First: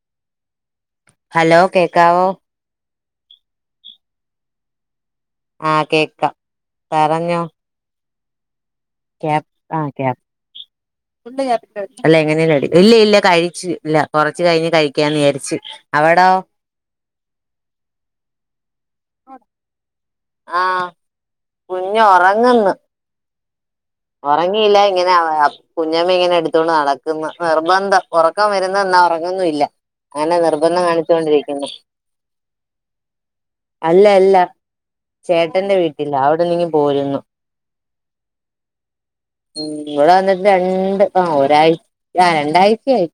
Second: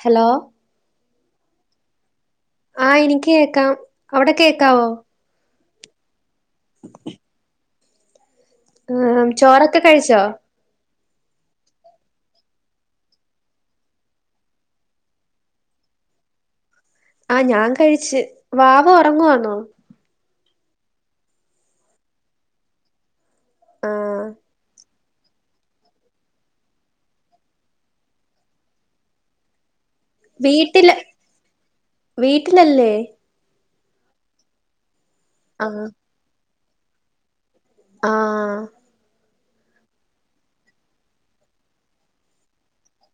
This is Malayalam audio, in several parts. ഹലോ ഹലോ കേക്കാവോ? ആ എനിക്കേക്കാം അവടെ കേക്കാവോ? ആ കേക്കാം പറഞ്ഞോ. ആ ചോറൊക്കെ കഴിച്ചോ? ഇല്ലയില്ല കഴിച്ചുല്ല കൊറച്ച് കഴിഞ്ഞ് കഴിക്കാന്നേരിച്ച്. അവടോ? ആ ഞാൻ കഴിച്ച് വാവ ഒറങ്ങുവാന്നോ? ആ കുഞ്ഞൊറങ്ങന്ന്. ആ ഒറങ്ങീല [unintelligible] കുഞ്ഞമ്മ ഇങ്ങനെ എടുത്തോണ്ട് നടക്ക്ന്ന് നിർബന്ധം ഒറക്കം വരുന്നെന്നാ ഒറങ്ങൊന്നുല്ല. അങ്ങനെ നിർബന്ധം വീട്ടില് കാണിച്ചൊണ്ടിരിക്കുന്നു. വീട്ടിലല്ലേ അല്ല അല്ല ആ ചേട്ടന്റെ വീട്ടിലാ അവിടിന്നിങ്ങ് പോരുന്നു. ആ ഉം ഇവിടെ വന്നിട്ട് രണ്ട് ആ ഒരാ ആ രണ്ടാഴ്ചായി.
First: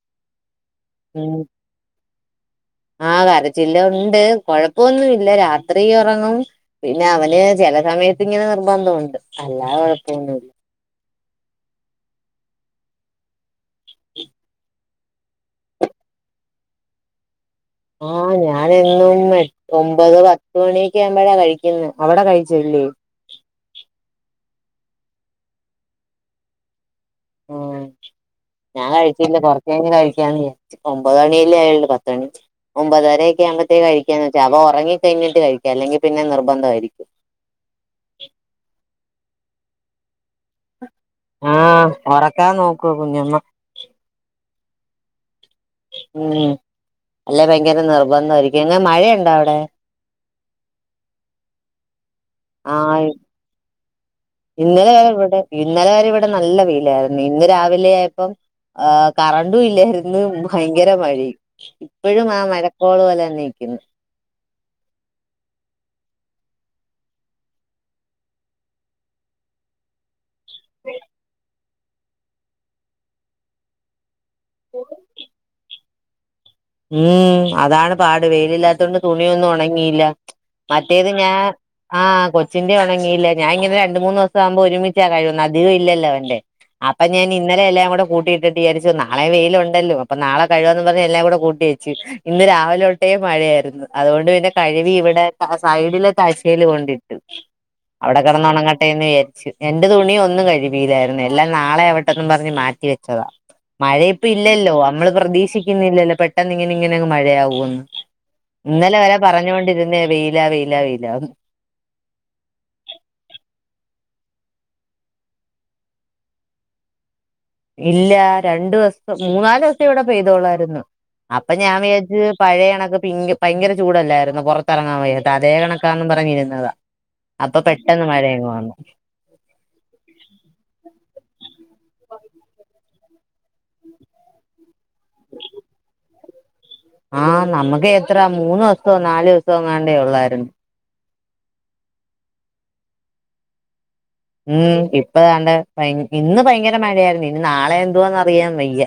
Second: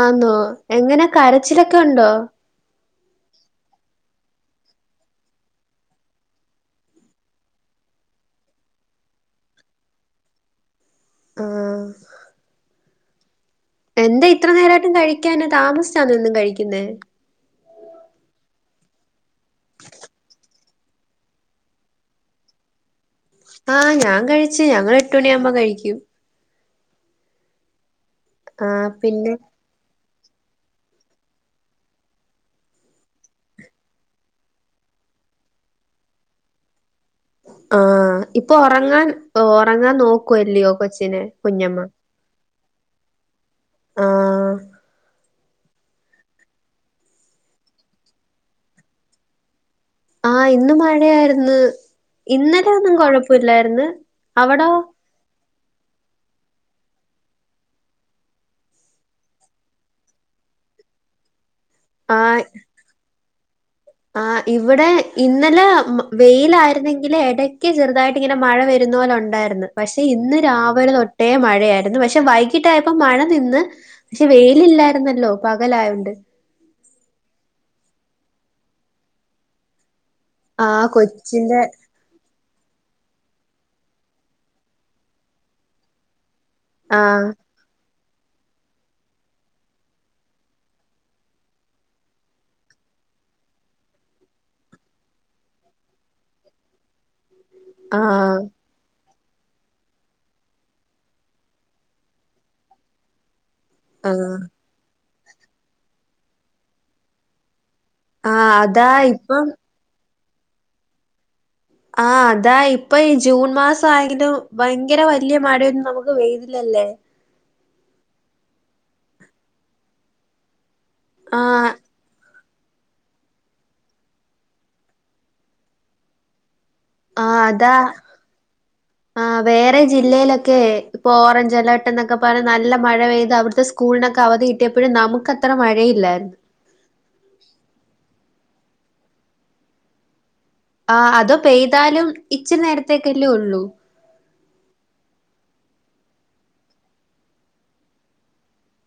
ആന്നോ എങ്ങനെ കരച്ചിലൊക്കെ ഒണ്ടോ? ആ കരച്ചിലോണ്ട് കൊഴപ്പൊന്നുല്ല രാത്രി ഒറങ്ങും പിന്നെ അവന് ചെൽ ചെല സമേത്തിങ്ങനെ നിർബന്ധോണ്ട് അല്ലാതെ കൊഴപ്പൊന്നുല്ല. ആ എന്താ ഇത്ര നേരായിട്ടും കഴിക്കാനെ താമസ്ച്ചാന്നോ എന്നും കഴിക്കുന്നെ? ആ ഞാനെന്നും എട്ട് ഒമ്പത് പത്ത് മണിയൊക്കെ ആവുമ്പഴാ കഴിക്കുന്നെ അവടെ കഴിച്ചഴിഞ്ഞോ? ഉം ആ ഞാൻ കഴിച്ച് ഞങ്ങളെട്ടുമണി ആവുമ്പ കഴിക്കും. ഉം ആ ഞാൻ പിന്നെ കഴിച്ചില്ല കൊറച്ചഴിഞ്ഞ് കഴി ഒമ്പതണിയല്ലേ ആയള്ളൂ. പത്തണി ഒമ്പതരക്കെ ആവുമ്പതേക്ക് കഴിക്കാന്ന് വെച്ച അവ ഒറങ്ങിക്കഴിഞ്ഞ ട്ട് കഴിക്ക അല്ലെങ്കി പിന്നെ നിർബന്ധയിരിക്കും. ഒറങ്ങാൻ നോക്കുവല്ലയോ കൊച്ചിനെ കുഞ്ഞമ്മ. ക്കാൻ നോക്കുവോ കുഞ്ഞമ്മ. ആ...... ! ഉം അല്ലെ ഭയങ്കര നിർബന്ധയിരിക്കും. എങ്ങ മഴയുണ്ടോ അവിടെ? ആഹ് ഇന്ന് മഴയായിരുന്ന്. ഇന്നലെ ഒന്നും ആഹ് കോഴപ്പൂല്ലാരുന്നു. അവിടോ? ഇന്നലെ വരെ ഇവിടെ ഇന്നലെ വരെ ഇവിടെ നല്ല വേലായിരുന്നു. ഇന്ന് രാവിലെ ആയപ്പം ആ കറണ്ടും ഇല്ലായിരുന്നു. ഭയങ്കര മഴേം ഇപ്പഴും ആ മഴക്കോള് പോലെ തന്നെ നിക്കുന്നു ആ ഇവിടെ ഇന്നലെ വെയിലായിയിരുന്നെങ്കിൽ എടക്ക് ചെറുതായിട്ട് ഇങ്ങനെ മഴ വര ന്നോല ഒണ്ടായിര്ന്ന് പക്ഷെ ഇന്ന് രാവിലെ തൊട്ടേ മഴയായിരുന്നു. പക്ഷെ വൈകിട്ടായപ്പോ മഴ നിന്ന് പക്ഷെ വെയിലില്ലായിരുന്നല്ലോ പകലായോണ്ട്. ഉം അതാണ് പാട് വെയിലില്ലാത്തോണ്ട് തുണിയൊന്നും ഒണങ്ങിയില്ല. ആഹ് മറ്റേത് ഞാൻ കൊച്ചിന്റെ ആ കൊ ച്ചിന്റെ ഒണങ്ങില്ല. ഞാ ഇങ്ങന രണ്ട് മൂന്ന്സം ആവുമ്പോ ഒരുമിച്ചാ കഴിവന്ന അതികം ഇല്ലല്ലോ അവന്റെ. അപ്പ ഞാൻ ആഹ് ഇന്നലെ എല്ലാംകുടെ കൂട്ടിയിട്ട്ജാരിചു നാളെ വെയിലുണ്ടല്ലോ അപ്പോ നാളെ കഴുവന്ന് പറഞ്ഞ് എല്ലാംകുട കൂ വെച്ച് ഇന്ന് രാവിലോട്ടേ മഴയായിര്ന്ന്. അതുകൊണ്ട് പിന്നെ കഴിവി ഇവിടെ സൈഡിലത അശെ കൊണ്ടിട്ട് അവട ആഹ് കെടന്ന് ഓണങ്ങട്ടെന്ന് വിയാ ച്ച് എന്റെ തുണി ഒന്നും കഴുവീല്ലാര്ന്നു. എല്ലാം നാളെആവട്ടന്നും പറഞ്ഞ് മാറ്റിവ വെച്ചതാ. മഴ ഇപ്പ ആഹ് ഇല്ലല്ലോ അമ്മള് പ്രതീക്ഷിക്കുന്നില്ലല്ലോ പെട്ടെന്നിങ്ങന ഇങ്ങനെങ്ങ് മഴയാവൂന്ന്. ആഹ് അതാ ഇന്നലെവരെ ഇപ്പം പറഞ്ഞൊണ്ടിരുന്നേ വെയില വെയില വെയിലാന്ന്. ആഹ് അതാ ഇപ്പൊ ഈ ജൂൺ മാസം ആയെങ്കിലും ഭയങ്കര വലിയ മഴൊന്നും നമുക്ക് പെയ്തില്ലല്ലേ. ഇല്ല രണ്ടു ദിവസം മൂന്നാല്ദിവസം ഇവിടെ പെയ്തോളായിരുന്നു. അപ്പൊ ആഹ് ഞാൻ വിയാച്ച് പഴയ കണക്ക് പിങ്ക് ഭയങ്കര ചൂടല്ലായിരുന്ന പുറത്തെറങ്ങാൻ വയ അതേ കണക്കാന്ന് പറഞ്ഞിരുന്നത. അപ്പൊ പെട്ടെന്ന് മഴേങ്ങ ആ വേറെ ജില്ലയിലൊക്കെ ഇപ്പൊ ഓറഞ്ച് അലേർട്ട് എന്നൊക്കെ നല്ല മഴ പെയ്ത് അവിടുത്തെ സ്കൂളിനൊക്കെ അവധിട്ടിയപ്പോഴും നമുക്ക് അത്ര മഴയില്ല. ആ നമുക്ക് എത്ര മൂന്ന് ദിവസവും നാാലു ദിവസോങ്ങണ്ടേ ഒള്ളായിരുന്നു. ആ അത് പെയ്താലും ഇച്ചിരി നേരത്തേക്കല്ലേ ഒള്ളൂ. ഉം ഇപ്പതാണ്ട് ഇന്ന് ഭയങ്കര മഴായിരുന്നു. ഇനി നാളെ എന്തുവാന്ന് അറിയാൻ വയ്യ.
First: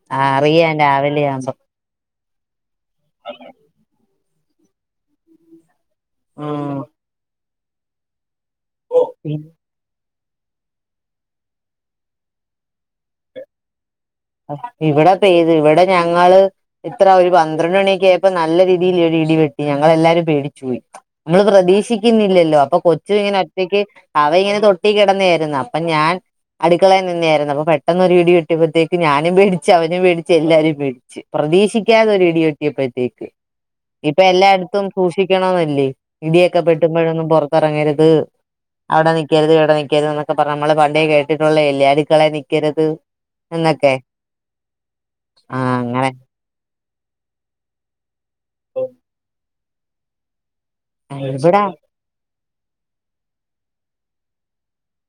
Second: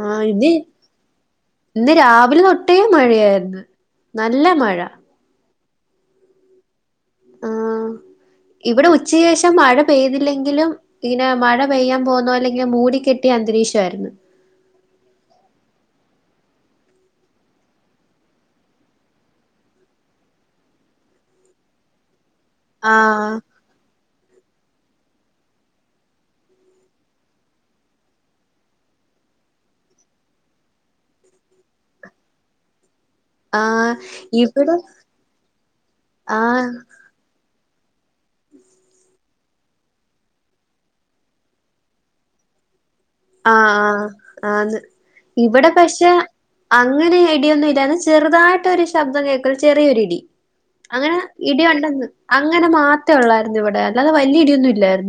ആ ഇത് അറിയാം രാവിലെ ആവുമ്പോ ഇന്ന് രാവിലെ തൊട്ടേ മഴയായിര്ന്നു. നല്ല മഴ. ആ ആ ഇവിടെ ഉച്ച ശേഷം മഴ പെയ്തില്ല ങ്കിലും ഇനെ മഴ പെയ്യപോന്നലെ ഇങ്ങ മൂടിക്കെട്ടിയ അന്തരീഷൊയിരുന്നു. ഇവിടെ പെയ്തു ഇവിടെ ഞങ്ങള് ഇത്ര ഒരു പന്ത്രണ്ട്ണിയൊക്ക ആയപ്പ നല്ല രീതിയിൽഴ് ടി വെട്ടി ഞങ്ങളെല്ലാരും പേടിച്ച് പോയി. നമ്മള് പ്രതീഷിക്കു ഇല്ലല്ലോ അപ്പൊ കൊച്ചു ആഹ് ഇങ്ങനെ ഒറ്റക്ക് അവ ഇങ്ങനെ തൊട്ടി കിടന്നെയിരുന്നു. അപ്പൊ ഞാൻ അടുക്കളയിനിന്നായിരുന്നു അപ്പൊ പെട്ടെന്നോരു ഇടി കിട്ടിയപ്പോഴത്തേക്ക് ഞാനും പേടിച്ച് അവനും പേടിച്ച് എല്ലാരും പേടിച്ച് പ്രതീക്ഷിക്കാതെ ഒരു ഇടിയൊട്ടിയപ്പത്തേക്ക്. ആഹ് ഇപ്പൊ ഇവിടെ എല്ലായിടത്തും സൂക്ഷിക്കണോന്നല്ലേ ഇടിയൊക്കെ ആഹ് പെട്ടുമ്പോഴൊന്നും പൊ പറങ്ങരുത്. അവിടെ നിക്കരുത് ഇവിടെ നിക്കരുത് എന്നൊക്കെ പറഞ് നമ്മള് പണ്ടേ കേട്ടിട്ടുള്ള എല്യേ അട്ക്കളെ നിക്കരുത്. എന്നൊക്കെ ആഹ് ആഹ് ആഹ് ത്. ഇവിടെ ആഹ് അങ്ങനെ പക്ഷെ അങ്ങനെ ഐടിയൊന്നും ഇല്ല ചെറുതായിട്ട് മ ഒരു ശബ്ദം കേൾക്ക ചെറിയൊരിടി അങ്ങനെ ഇവിടെ ഇടി ഒണ്ടെന്ന് അങ്ങനെ മാത്രെ ഒള്ള തിവിടേ അല്ലാത വലിയ ഇടിയൊന്നും ഇല്ലരു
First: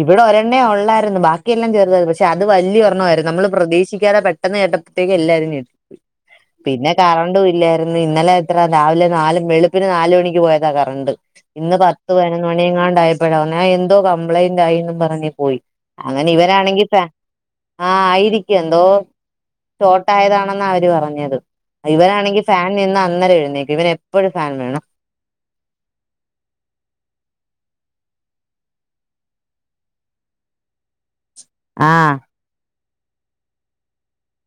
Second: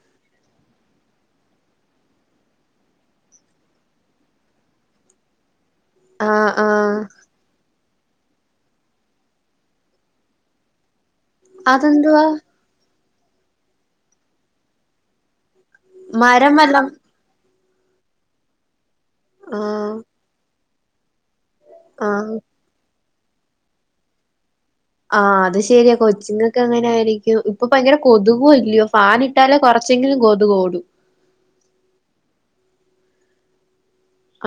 ഇവിടെ ഒരെണ്ണയ ഉള്ളായിരുന്നു ബാക്കി െല്ലാം ചേർു പക്ഷെ അത് വലിയ ഒരെണ്ണ ആരുന്നു നമ്മള് പ്രതീക്ഷിക്കാത പെട്ടെന്ന് കേട്ടത്തേക്ക് എല്ലാവരും ചേ ആഹ് പിന്നെ ആഹ് കറണ്ട ഇല്ല ന്ന് ഇന്നലെ എത്ര രാവിലെ നാലും വെളുപ്പിന് നാലല് മണിക്ക് പോയതാ കറണ്ട് ഇന്ന് പത്ത് അതെന്തുവാ പതിനൊന്ന് മണി എങ്ങാണ്ടായിപ്പോഴാവ ഞാൻ എന്തോ കംപ്ലൈന്റ് ആയിും പറഞ്ഞഞ് പോയി അങ്ങനെ മരം ഇവനണെങ്കി വല്ലം ആഹ ആയിരിക്കും എന്തോ ആഹ് ചഷോട്ടായതണ അവര് പറഞ്ഞത് ആഹ് ഇവനാണെങ്കിൽ ഫാൻ നിന്ന് അന്നരം എഴുന്നേക്കും ഇവന എപ്പോഴും ഫാൻ വേണം ആഹ അത് ശെരിയാ കൊച്ചിങ്ങ ഒക്കെ അങ്ങനെ ആയിരിക്കും ഇപ്പൊ ഭയങ്കര കൊതുകോ ഇല്ലയോ ഫാാന ഇട്ടാലെ കൊറ കുറച്ചെങ്കിലും കൊത ഓടും ആഹ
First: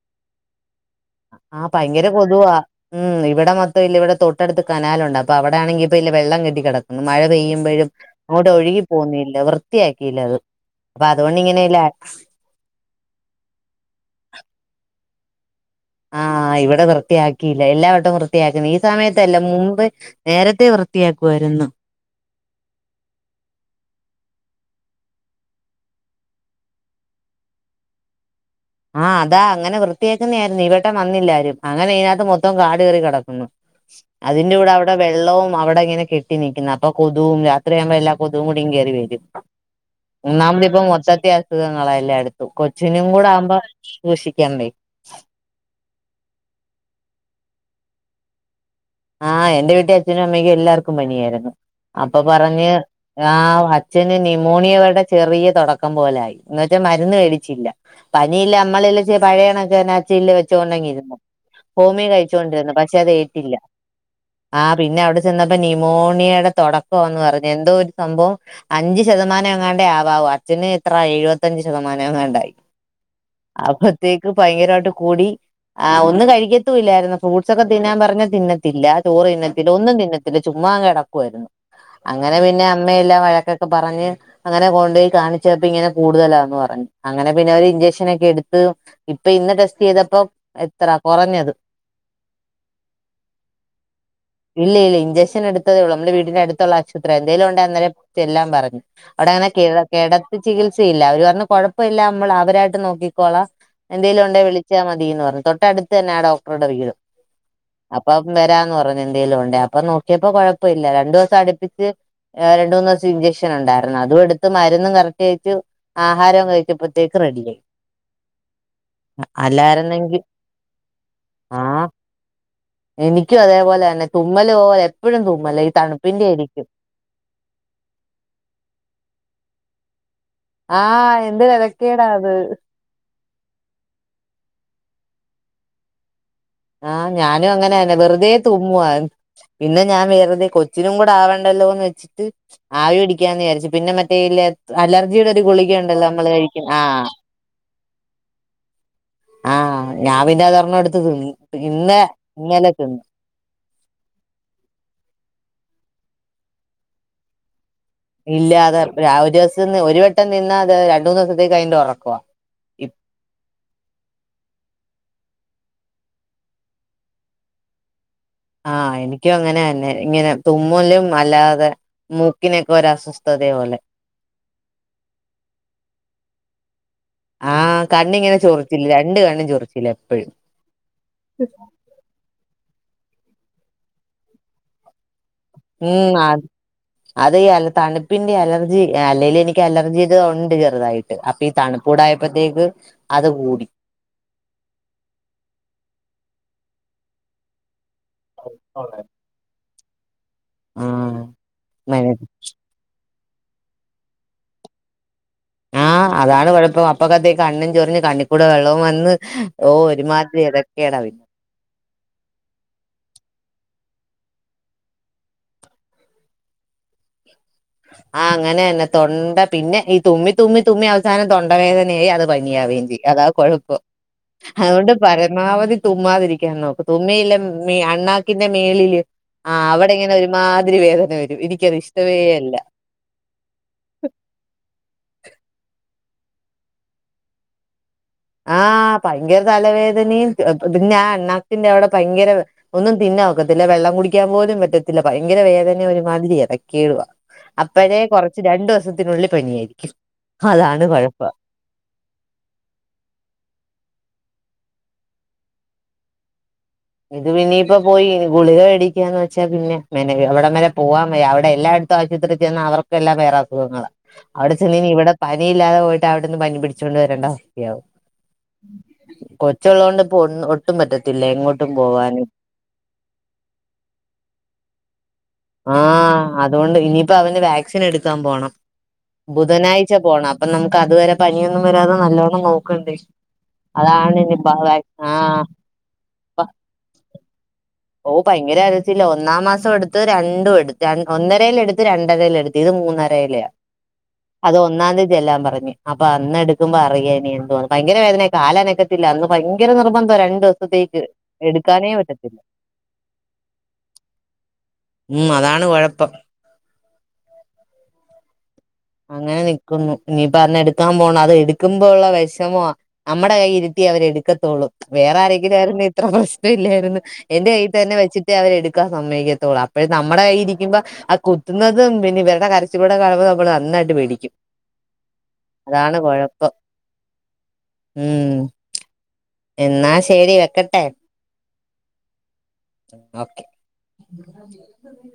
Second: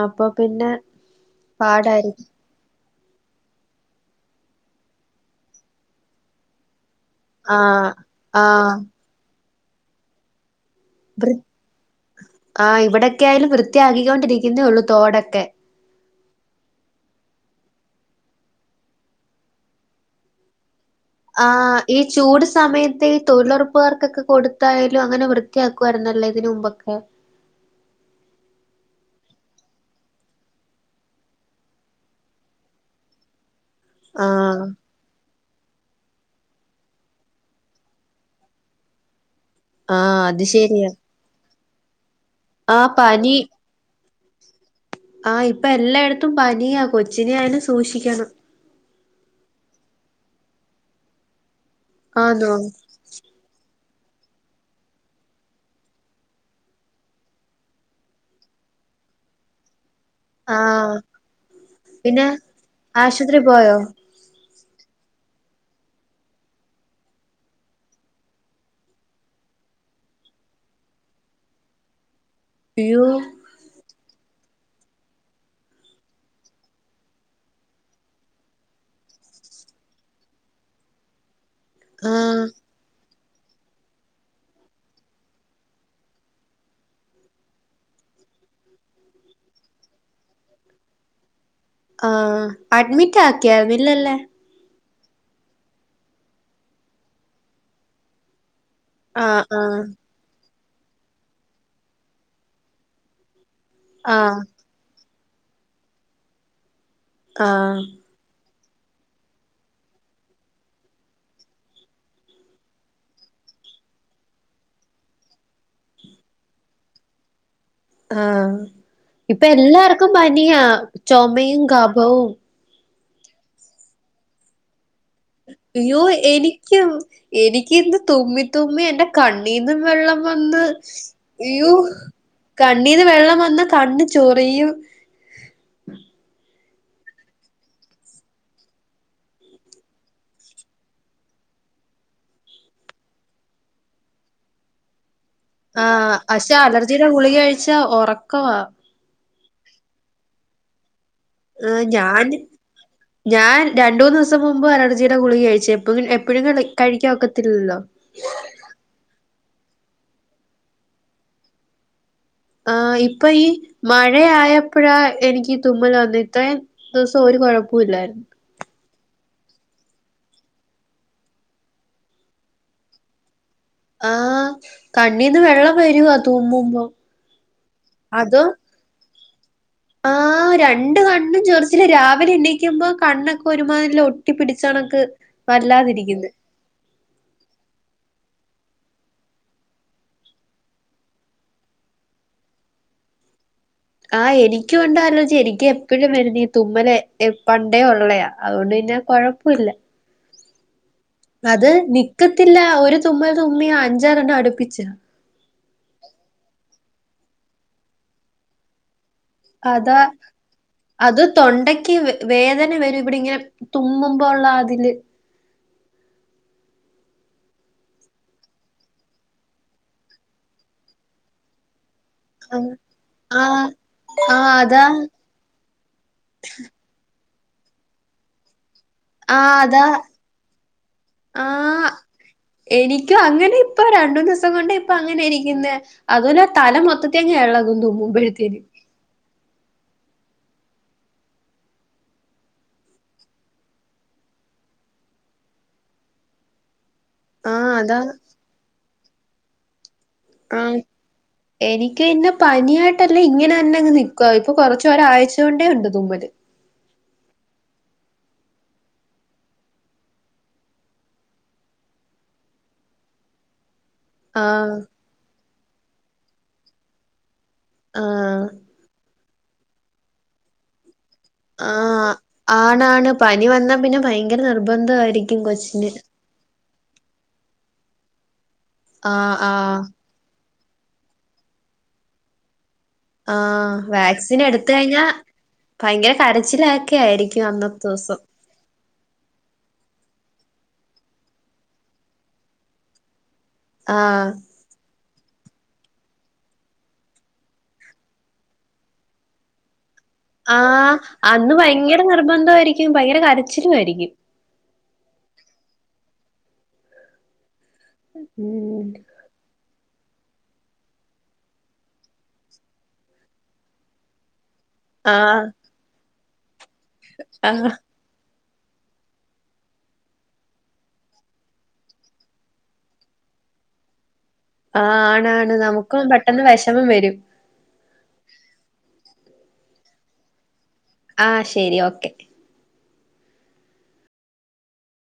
അപ്പൊ പിന്നെ ആഹ ഭയങ്കര പാടായിരിക്കും കൊതുവവാ ഉം ഇവിടെൊം ഇല്ല ഇവിടെ തൊട്ടടുത്ത് കനാലുണ്ട് അപ്പൊ അവിടെ ആണെങ്കിപ്പൊ ഇ വെള്ളം കെട്ടിടക്കും ന്ന് മഴ പെയ്യുമ്പോഴും ആഹ് അങ്ങോട്ട് ആഹ് ഒഴുകി പോന്നല്ല വൃത്തിയാക്കിയില്ല അത് അപ്പൊ വൃ അതുകൊണ്ട് ഇങ്ങനെല്ല ആ ഇവിടെൊക്കെ ആയാലും വൃത്തിയാക്കിക്കൊണ്ടിരിക്കുന്നേ ഉള്ളൂ തോടൊക്കെ ആഹ ഇവിടെ വൃത്തിയാക്കിയില്ല എല്ലാവ വട്ടം വൃത്തിയാക്കുന്നു ഈ സമയത്തല്ല മുമ്പ് നേരത്തെൃ ആ ഈ ചൂട് സമയത്ത് ഈ തൊഴിലുറപ്പുകാർക്കൊക്കെ കൊടു ായാലും അങ്ങനെ വൃത്തിയാക്കുായിരുന്നല്ലോ ഇതിനന് മുമ്പൊക്കെ ആഹ് അതാ അങ്ങനെ വൃത്തിയാക്കുന്ന ആയിരുന്നു ഇവട്ടം വന്നില്ലാരരും അങ്ങനെ അതിനകത്ത് മൊത്തം കാട് കയറി കിടക്കുന്നു അതിന്റെ ആഹ് കൂടെ അവിടെ വെള്ളവും അവിടെ ഇങ്ങനെ കെട്ടി നിക്കുന്ന അപ്പൊ കൊതും രാത്രിയാ്യുമ്പോ എല്ലാ കൊതും കൂടി കയറി വരും ആഹ് അത് നമ ലപ്പ ശരിയാ വത്തത്ത അസുഖങ്ങളെല്ലാം എടുത്തു ആഹ് കൊച്ചിനും കൂടെ ആകുമ്പോ സൂക്ഷിക്കണ്ടേ ആഹ ഇപ്പൊ എല്ലായിടത്തും പനിയാ കൊച്ചിനെ ആയിെ സൂക്ഷിക്കണം ആഹ എന്റെ വീട്ടിൽ അച്ഛനും അമ്മക്കും എല്ലാർക്കും പനിയായിരുന്നു അപ്പൊ ആന്നോ പറഞ്ഞ് ആ അച്ഛന് ന്യമോണിയ വടെ ചെറിയ തുടക്കം പോലൊയി എന്നുവച്ചൽ മരുന്ന് മേടിച്ചില്ല പനിയില്ല നമ്മള് പഴയണൊക്കെെ അച്ചീല് ആഹ് വെച്ചുകോണ്ടെിയിരുന്നു ഹോമിയോ പിന്നെ കഴിച്ചുകൊണ്ടിരുന്നു പക്ഷെ അത് ആശുപത്രി ഏറ്റില്ല പോയോ ആ പിന്നെ അവിടെ ചെന്നപ്പോ ന്യമോണിയയുടെ തുടക്കംന്ന് പറഞ്ഞഞ് എന്തോ ഒരു സംഭവം അഞ്ചു ശതമാനം എങ്ങാണ്ട ആവാാവും അച്ഛന് എത്ര എഴുപത്തഞ്ചച് ശതമാനം എങ്ങാണ്ടായി അയ്യോ അപ്പത്തേ ഭയങ്കരമായിട്ട് കൂടി ആ ഒന്നും കഴിക്കത്തല്ലായിരുന്നു ഫ്രൂട്ട്സ് ഒക്കെ തിന്നാൻ പറഞ്ഞ തിന്ന ല്ല ചോറ് ഇന്നത്തില് ഒന്നും ഇന്നത്തിൽ ചുമ്മാ കിടക്കുായിരുന്നു അങ്ങനെ ആഹ് പിന്നെ അമ്മയെല്ലാം ൊക്കെ പറഞ്ഞ് അങ്ങെ കൊു പോോയി കാണിച്ചപ്പപ്പോ ഇങ്ങനെ കൂടുതലാന്ന് പറഞ്ഞു അങ്ങനെ പിന്നെ അവര് ഇഞ്ചക്ഷൻന ഒക്കെ എടു ഇപ്പ ഇന്ന് ടെസ്റ്റ് ചെയ്തപ്പോ എത്ര കുറഞ്ഞത് ആഹ അഡ്മിറ്റ് ആക്കിയവില്ലല്ലേ ഇല്ല ഇല്ല ഇഞ്ചെൻടുത്തേ ഉള്ളൂ നമ്മ വീടിന്റെ അടുത്തുള്ള ആശുപത്രി എന്തേലുംൊണ്ട് അന്നേെ എല്ലാം പറഞ്ഞു അവിടെ ആഹ് അങ്ങനെ ആഹ് ക കിടത്ത് ചികിത്സയില്ല അവര് പറഞ്ഞ കൊഴപ്പമ ഇില്ല നമ്മൾ അവരായിട്ട് നോക്കിക്കോളാ എന്തേങ്കലും ആഹ് ഉണ്ടേ വിളിച്ചാ മതിീന്ന് പറഞ്ഞു തൊട്ടടുത്ത് തന്നെ ആ ഡോക്ടറുടെ വീടും ആഹ അപ്പൊ വരാന്ന് പറഞ്ഞു എന്തേലും കൊണ്ടേ അപ്പൊ നോക്കിയപ്പോ കൊഴപ്പ ഇില്ല രണ്ടു ദിവസം അടുപ്പിച്ച് രണ്ട മൂന്നു ദിവസം ഇൻചക്ഷൻ ഉണ്ടായിരുന്നു അതും എടുത്ത് മന്ന്ും കറക്റ്റ് അഴു ആഹാരം കഴിച്ചപ്പോഴത്തേക്ക്ും റെഡിയ ആഹ ഇപ്പൊ എല്ലാർക്കും അല്ലായിരുന്നെങ്കിൽ പനിയാ ചുമുമയും ആഹ് കപവും എനിക്കും അതേപോലെ തന്നെ തുമ്മല് പോലെ എപ്പോഴും തുമ്മലാ ഈ അയ്യോ തണുപ്പിന്റെ ആയിരിക്കും എനിക്ക്ും എനിക്ക് ഇന്ത് തുമ്മി തുമ്മി എ്ന്റെ കണ്ണീന്ന് ഇും വെള്ളം വന്ന് ആഹ് എന്തൊരു യ്യോ എനക്കേടാ അത് കണ്ണീന്ന് വെള്ളം വന്നാ കണ്ണ് ചൊറിയും ആഹ് ഞാനും അങ്ങനെയന്നെ വെറ്തെ തുമ്മുവാ പിന്നെ ഞാൻ വെറുതെ കൊച്ചിനും കൂടെ ആവണ്ട ല്ലോന്ന് വെച്ചിട്ട് ആവി പിടിക്കാന്ന് വിചാരിച്ച് പിന്നെ മറ്റേ ഇല്ലേ അലർ ജീടെ ഒരു ഗുളിക ഉണ്ടല്ലോ ആഹ് നമ്മൾ പക്ഷെ കഴിക്കു അലർജിയുടെ ആഹ് ഗുളിക കഴിച്ചാ ഉറക്കവാ ആഹ് ഞാൻ പിന്നെ അതൊരെണ്ണടത്ത് തി ഏ ഞാന് ഞാൻ രണ്ടൂന്ന് ദിസം മുമ്പ് അലർജിയുടെ ഗുളിക കഴിച്ചേ പ്പപിന്നെ എപ്പഴും കഴിക്കാൻ ഒക്കത്തില്ലല്ലോ ഇല്ലാ അത്‌ എപ്പഴും ആ ഒരൂസംന്ന് ഒരു വട്ടം തിന്നാ അത്‌ രണ്ടൂന്ന് ദിസത്തേക്ക് അയ്ന്റെ ഒറക്കവാ ആഹ് ഇപ്പ ഈ മഴ ആയപ്പഴാ എനിക്കി തുമ്മല് വന്ന് ഇത്രേം ദിവസം ഒരു കൊഴ്പുല്ലായിരുന്നു ആഹ് എനിക്കും അങ്ങനെന്നെ ഇങ്ങനെ തുമ്മലും അല്ലാതെ മൂക്കിനൊക്കെ ഒരസ്വസ്ഥത ആഹ് കണ്ണിന്ന് വെള്ളം വരുവാ തുമ്മുമ്പോ ആഹ് കണ്ണിങ്ങനെ അതോ ചൊറിച്ചിൽ രണ്ട് കണ്ണും ചൊറിച്ചിൽ ആഹ് രണ്ട് കണ്ണും ചൊറിച്ചില് രാവിലെ ണീക്കുമ്പോ കണ്ണൊക്കെ ഒരുമാതിലെ ഒട്ടിപിടിച്ചണക്ക് ഉം ആത് അതെ ഈ അൽ തണുപ്പ് പ്പിന്റെ അലർജി ഏ അല്ലേലും എനിക്ക് അലർജിടെതുണ്ട് ചെറുതായിട്ട് അപ്പൊ ഈ തണുപ്പൂടായപ്പോയ്ത്തേക്ക് അത് കൂടി ആഹ് എനിക്കൂണ്ട് അലർജി എനിക്ക് എപ്പഴും വരുന്നീ ഈ തുമ്മല് ഏഹ് പ ണ്ടേ ഒള്ളയാ അത്കൊണ്ട് പിന്നെ കൊഴ്പ്പൊല്ല ആഹ് അത് മന നിക്കത്തില്ല ഒരു തുമ്മൽ തുമ്മിയാ അഞ്ചാറണ്ണം അടുപ്പിച്ച് ആഹ് അതാണ് കൊഴപ്പം അപ്പത്തേക്ക് കണ്ണും ചൊറിഞ്ഞ് കാണിക്കൂടെവെള്ളവും വന്ന് ഓ അതാ ഒരുമാതിരി ഇതൊക്കെയടാ പിന്നെ അത്‌ തൊണ്ടക്ക് വേദന വരും ഇവിടിങ്ങനെ തുമ്മുമ്പോള്ള ആതില് ആഹ് അങ്ങനേന്നെ തൊണ്ട പിന്നെ ഈ തുമ്മി തുമ്മി അവസാനം തോണ്ട വേദന നീ അത്‌ ആഹ് ഭംഗിയാവുകയും ചെയ്യും അതാകൊഴപ്പം ആഹ് അതാ അതുകൊണ്ട് പരമാവതി തുമ്മമാതിരിക്കാൻ നോക്ക് തുമ്മിയില്ല [unintelligible] അണ്ണാക്കിന്റെ മേലിൽ യ്യോ ആ ആഹ് അതാ അവിടെങ്ങനെ ഒരുമാതിരി വേദന വരും എനിക്കതിഷ്ടമേ അല്ല എനിക്ക് അങ്ങനെ ഇപ്പൊ രണ്ടൂന്ന് ദിവസം കൊണ്ട് ഇപ്പ അങ്ങനെ ഇരിക്കുന്നേ അതുല്ലാ തല മൊത്തത്തി അങ്ങെ എളകും തുമ്മുമ്പോ ആഹ് ഭയങ്ക തലവേദനയും പിന്നെ ആ അണ്ണാക്കിന്റെ അവിടെ ഭയങ്കര ഒന്നും തിന്നമൊക്കത്തില്ല വെള്ളം കുടിക്കാൻ പോ പറ്റത്തില്ല ഭയങ്കര വേദന ഒരുമാതിരിയ ഏതക്കെടുവാ. ആഹ് അതാ അപ്പനെ കൊറച്ച് രണ്ടു ദിവസത്തിനുള്ളിൽ പനിയായിരിക്കും. ആ അതാണ് കുഴപ്പം എനിക്ക് പിന്നെ പനിയായി ട്ടല്ലേ ഇങ്ങനെ തന്നെ അങ്ങ് നിക്ക ഇപ്പൊ കൊറച്ചരാഴ്ച്ച കൊണ്ടേ ഉണ്ട് തുമ്മല്. ഇത് ഇനിയിപ്പോ പോയി ഗുളിക മേടിക്കുകന്ന് വെച്ചാ പിന്നെ മേനക എവിടം വരെ പോവാൻ അവിടെ എല്ലായിടത്തും ആശൂത്രീൽ ചെന്ന അവർക്കെല്ലാം വേറെ അസുഖങ്ങള. അവിടെ ആഹ് ചെന്നനി ഇവിടെ പനിയില്ലാതെ പോയിട്ട് അവിടൊന്ന് പനി പിടിച്ചുകൊണ്ട് വരണ്ടോ ആഹ് കൊച്ചുള്ളോണ്ട് ഇപ്പോ ഒന്ന് ഒട്ടും പറ്റത്തില്ലേ ആഹ് ആണാണ് പനി വന്നാ പിന്നെ ഭയങ്കര നിർബന്ധമായിരിക്കും കൊച്ചിന് ആഹ് അതുകൊണ്ട് ഇനിയിപ്പോ അവന് വാക്സിൻ എടുക്കാൻ പോണം ആഹ് ആഹ് ബുധനാഴ്ച പോണം. അപ്പ നമുക്ക്തുവരെ പണിയൊന്നും വരാതെ നല്ലോണം നോ ക്കണ്ട് ആഹ് അതാണ് ഇനി വാക്സിൻ ബ എടുത്ത് വാ കഴിഞ്ഞാ ആഹ്. ഭയങ്കര കരച്ചിലൊക്കെ ആയിരിക്കും അന്നത്തെ ഓ ദിവസം ഭയങ്കര [unintelligible] ഒന്നാം മാസം എടുത്തൊരാ രണ്ടും എടുത്ത് ഒന്നരെൽ എടുത്ത് രണ്ടരെൽ എടുത്ത് ഇത് മൂന്നരെയിലെയാ ആഹ് അത് ഒന്നാം തീതി എല്ലാം പറഞ്ഞു അപ്പൊ അന്ന് എടുക്കുമ്പോ അറിയെനി എന്തുവാന്ന് ഭയങ്കര വേദനയ കാലാനക്കത്തില്ല അന്ന് ഭയങ്കര നിർബൻ ഇപ്പ രണ്ടു ആഹ് ദിവസത്തേക്ക് അന്ന് എടുക്കാനേ ഭയങ്കര പറ്റത്തില്ല നിർബന്ധമായിരിക്കും ഭയങ്കര കരച്ചിലും ആയിരിക്കും. എപ്പോ? ഉം അങ്ങനെ നിക്കുന്നു നീ പറഞ്ഞ എടുക്കാൻ പോണം അത് എടുക്കുമ്പോ ഉള്ള വിഷമോ നമ്മുടെ കൈ ഇരുട്ടി അവരെ എടുക്കത്തൊുള്ളൂ വേറെ ആഹ് ആരെങ്കിലും ആരുന്നു ഇത്ര പ്രശ്നം ഇല്ലായിരുന്നു എറെ ആഹ് കയ്യിട്ട് തന്നെ വെച്ചിട്ട് അവരെ എടുക്കാൻ സമ്മയക്കത്തുള്ളൂ അപ്പോഴും നമ്മുടെ കയ്യി ഇരിക്കുമ്പോ ആ കുത്തുന്നതും പിന്നെ ഇവടെ കരച്ചിലൂടെ കളവ് നമ്മൾ ന്നായിട്ട് ആ ആണ് ആണ് നമുക്കും പെട്ടെന്ന് വെഷമം വെരും. ഉം എന്നാ ശെരി വെക്ക ആ ശെരി ഓക്കെ. ഓക്കെ.